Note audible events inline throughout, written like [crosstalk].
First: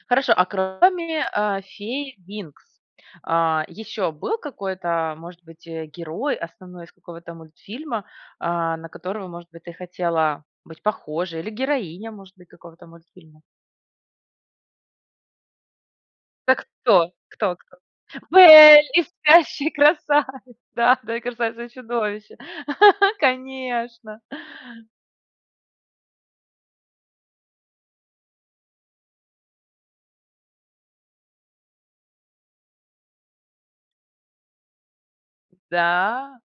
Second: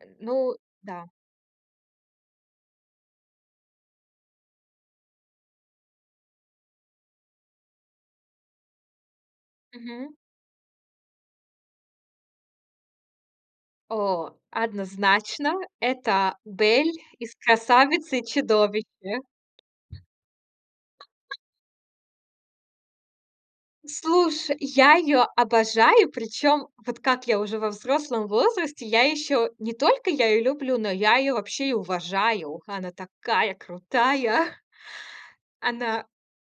Э, Хорошо. А ну да. кроме, а, фей "Винкс", а, ещё был какой-то, может быть, э, герой основной из какого-то мультфильма, а, на которого, может быть, ты Мгм. хотела быть похожей, или героиня, может быть, какого-то мультфильма? О, однозначно, это Это Бель кто? из Кто кто? "Красавицы и Бель! Из Чудовище". "Спящей красави" [laughs] да да, из "Красавица и Чудовище!" [laughs] Конечно! Слушай, я её обожаю. Причём вот как я уже во взрослом возрасте, я ещё не только я её люблю, но я её вообще и уважаю. Она такая крутая! [chuckles] Она Да.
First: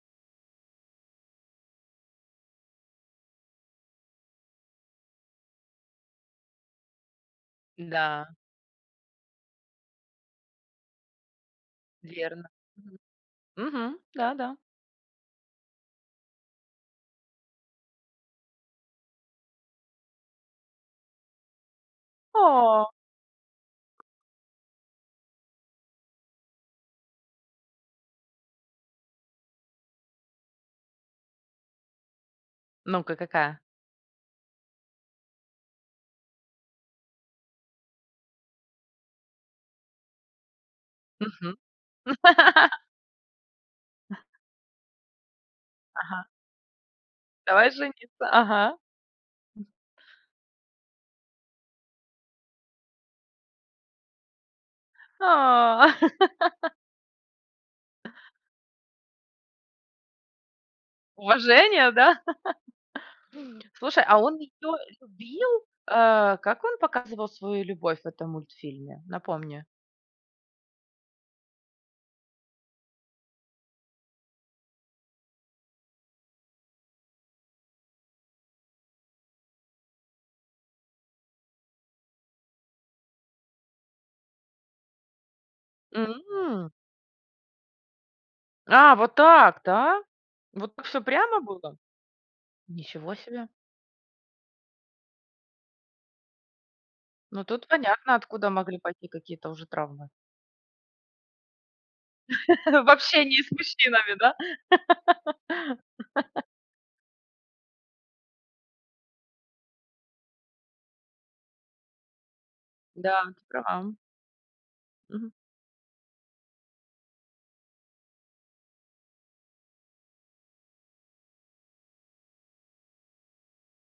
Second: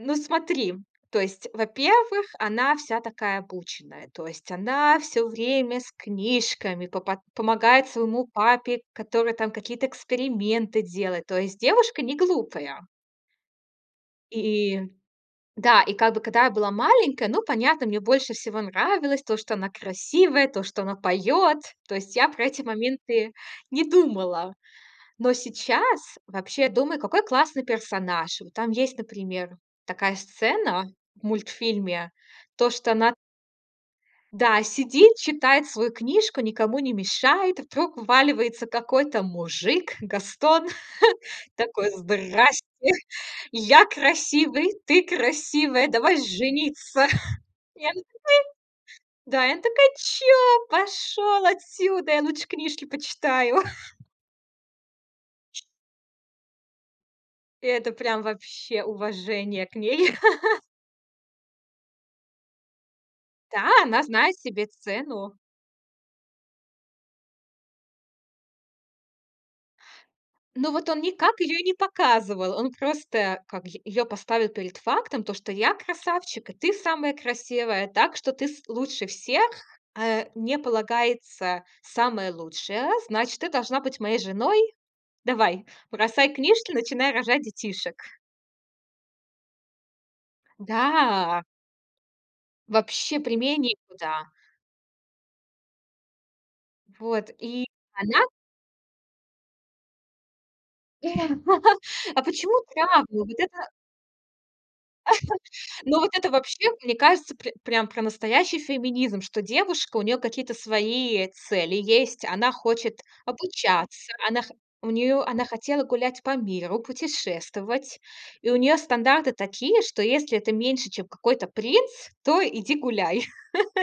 Ну, смотри, то есть, во-первых, она вся такая обученная. То есть она всё время с книжками по пот помогает своему Н-да. папе, который там какие-то эксперименты делает. То есть девушка не Верно. глупая. Мгм, мгм. Да, да. И да, и, как бы, когда я была маленькая, ну, понятно, мне больше всего нравилось то, что она красивая, то, что она поёт. То есть я про эти О! моменты не думала. Но сейчас вообще думаю, какой классный персонаж. Вот там есть, например, такая сцена в мультфильме. То, что Ну-ка, она какая? Да, сидит, читает свою книжку, никому не мешает. И вдруг вваливается какой-то мужик, Гастон. [laughs] Мгм. Такой: "Здрасьте! [laughs] Я красивый, ты красивая, давай Ага. жениться" [chuckles] Давай И она такая жениться, ага, м. Да, и она такая: "Чё? Пошёл отсюда, я лучше книжки почитаю". [laughs] А. [laughs] И это прям вообще уважение к ней. [laughs] Уважение, да? [laughs] Да, она Слушай, а он знает себе её цену. любил, а? Как он показывал свою любовь в этом мультфильме? Напомни. Но вот он никак ее и не показывал. Он просто, как, й ее поставил перед фактом, то, что я красавчик, и ты самая красивая. Так что ты, с лучше всех, а мне полагается самая лучшая, значит, ты должна быть моей женой. Давай, бросай М. книжки, начинай рожать детишек. А, вот так, да? Вот так всё прямо Да! было? Ничего Вообще себе. прямей некуда. Вот, Ну, и тут понятно, она откуда могли пойти какие-то уже травмы. [laughs] А почему [laughs] В травма? Вот общении с это мужчинами, да? [laughs] ну, вот это [laughs] вообще, мне кажется, пр прям про настоящий феминизм, что девушка, у нее какие-то свои, э, цели есть. Она хочет Да, ты права. обучаться. Она хо у нее Мгм. она хотела гулять по миру, путешествовать. И у нее стандарты такие, что если ты меньше, чем какой-то принц, то иди гуляй. [laughs]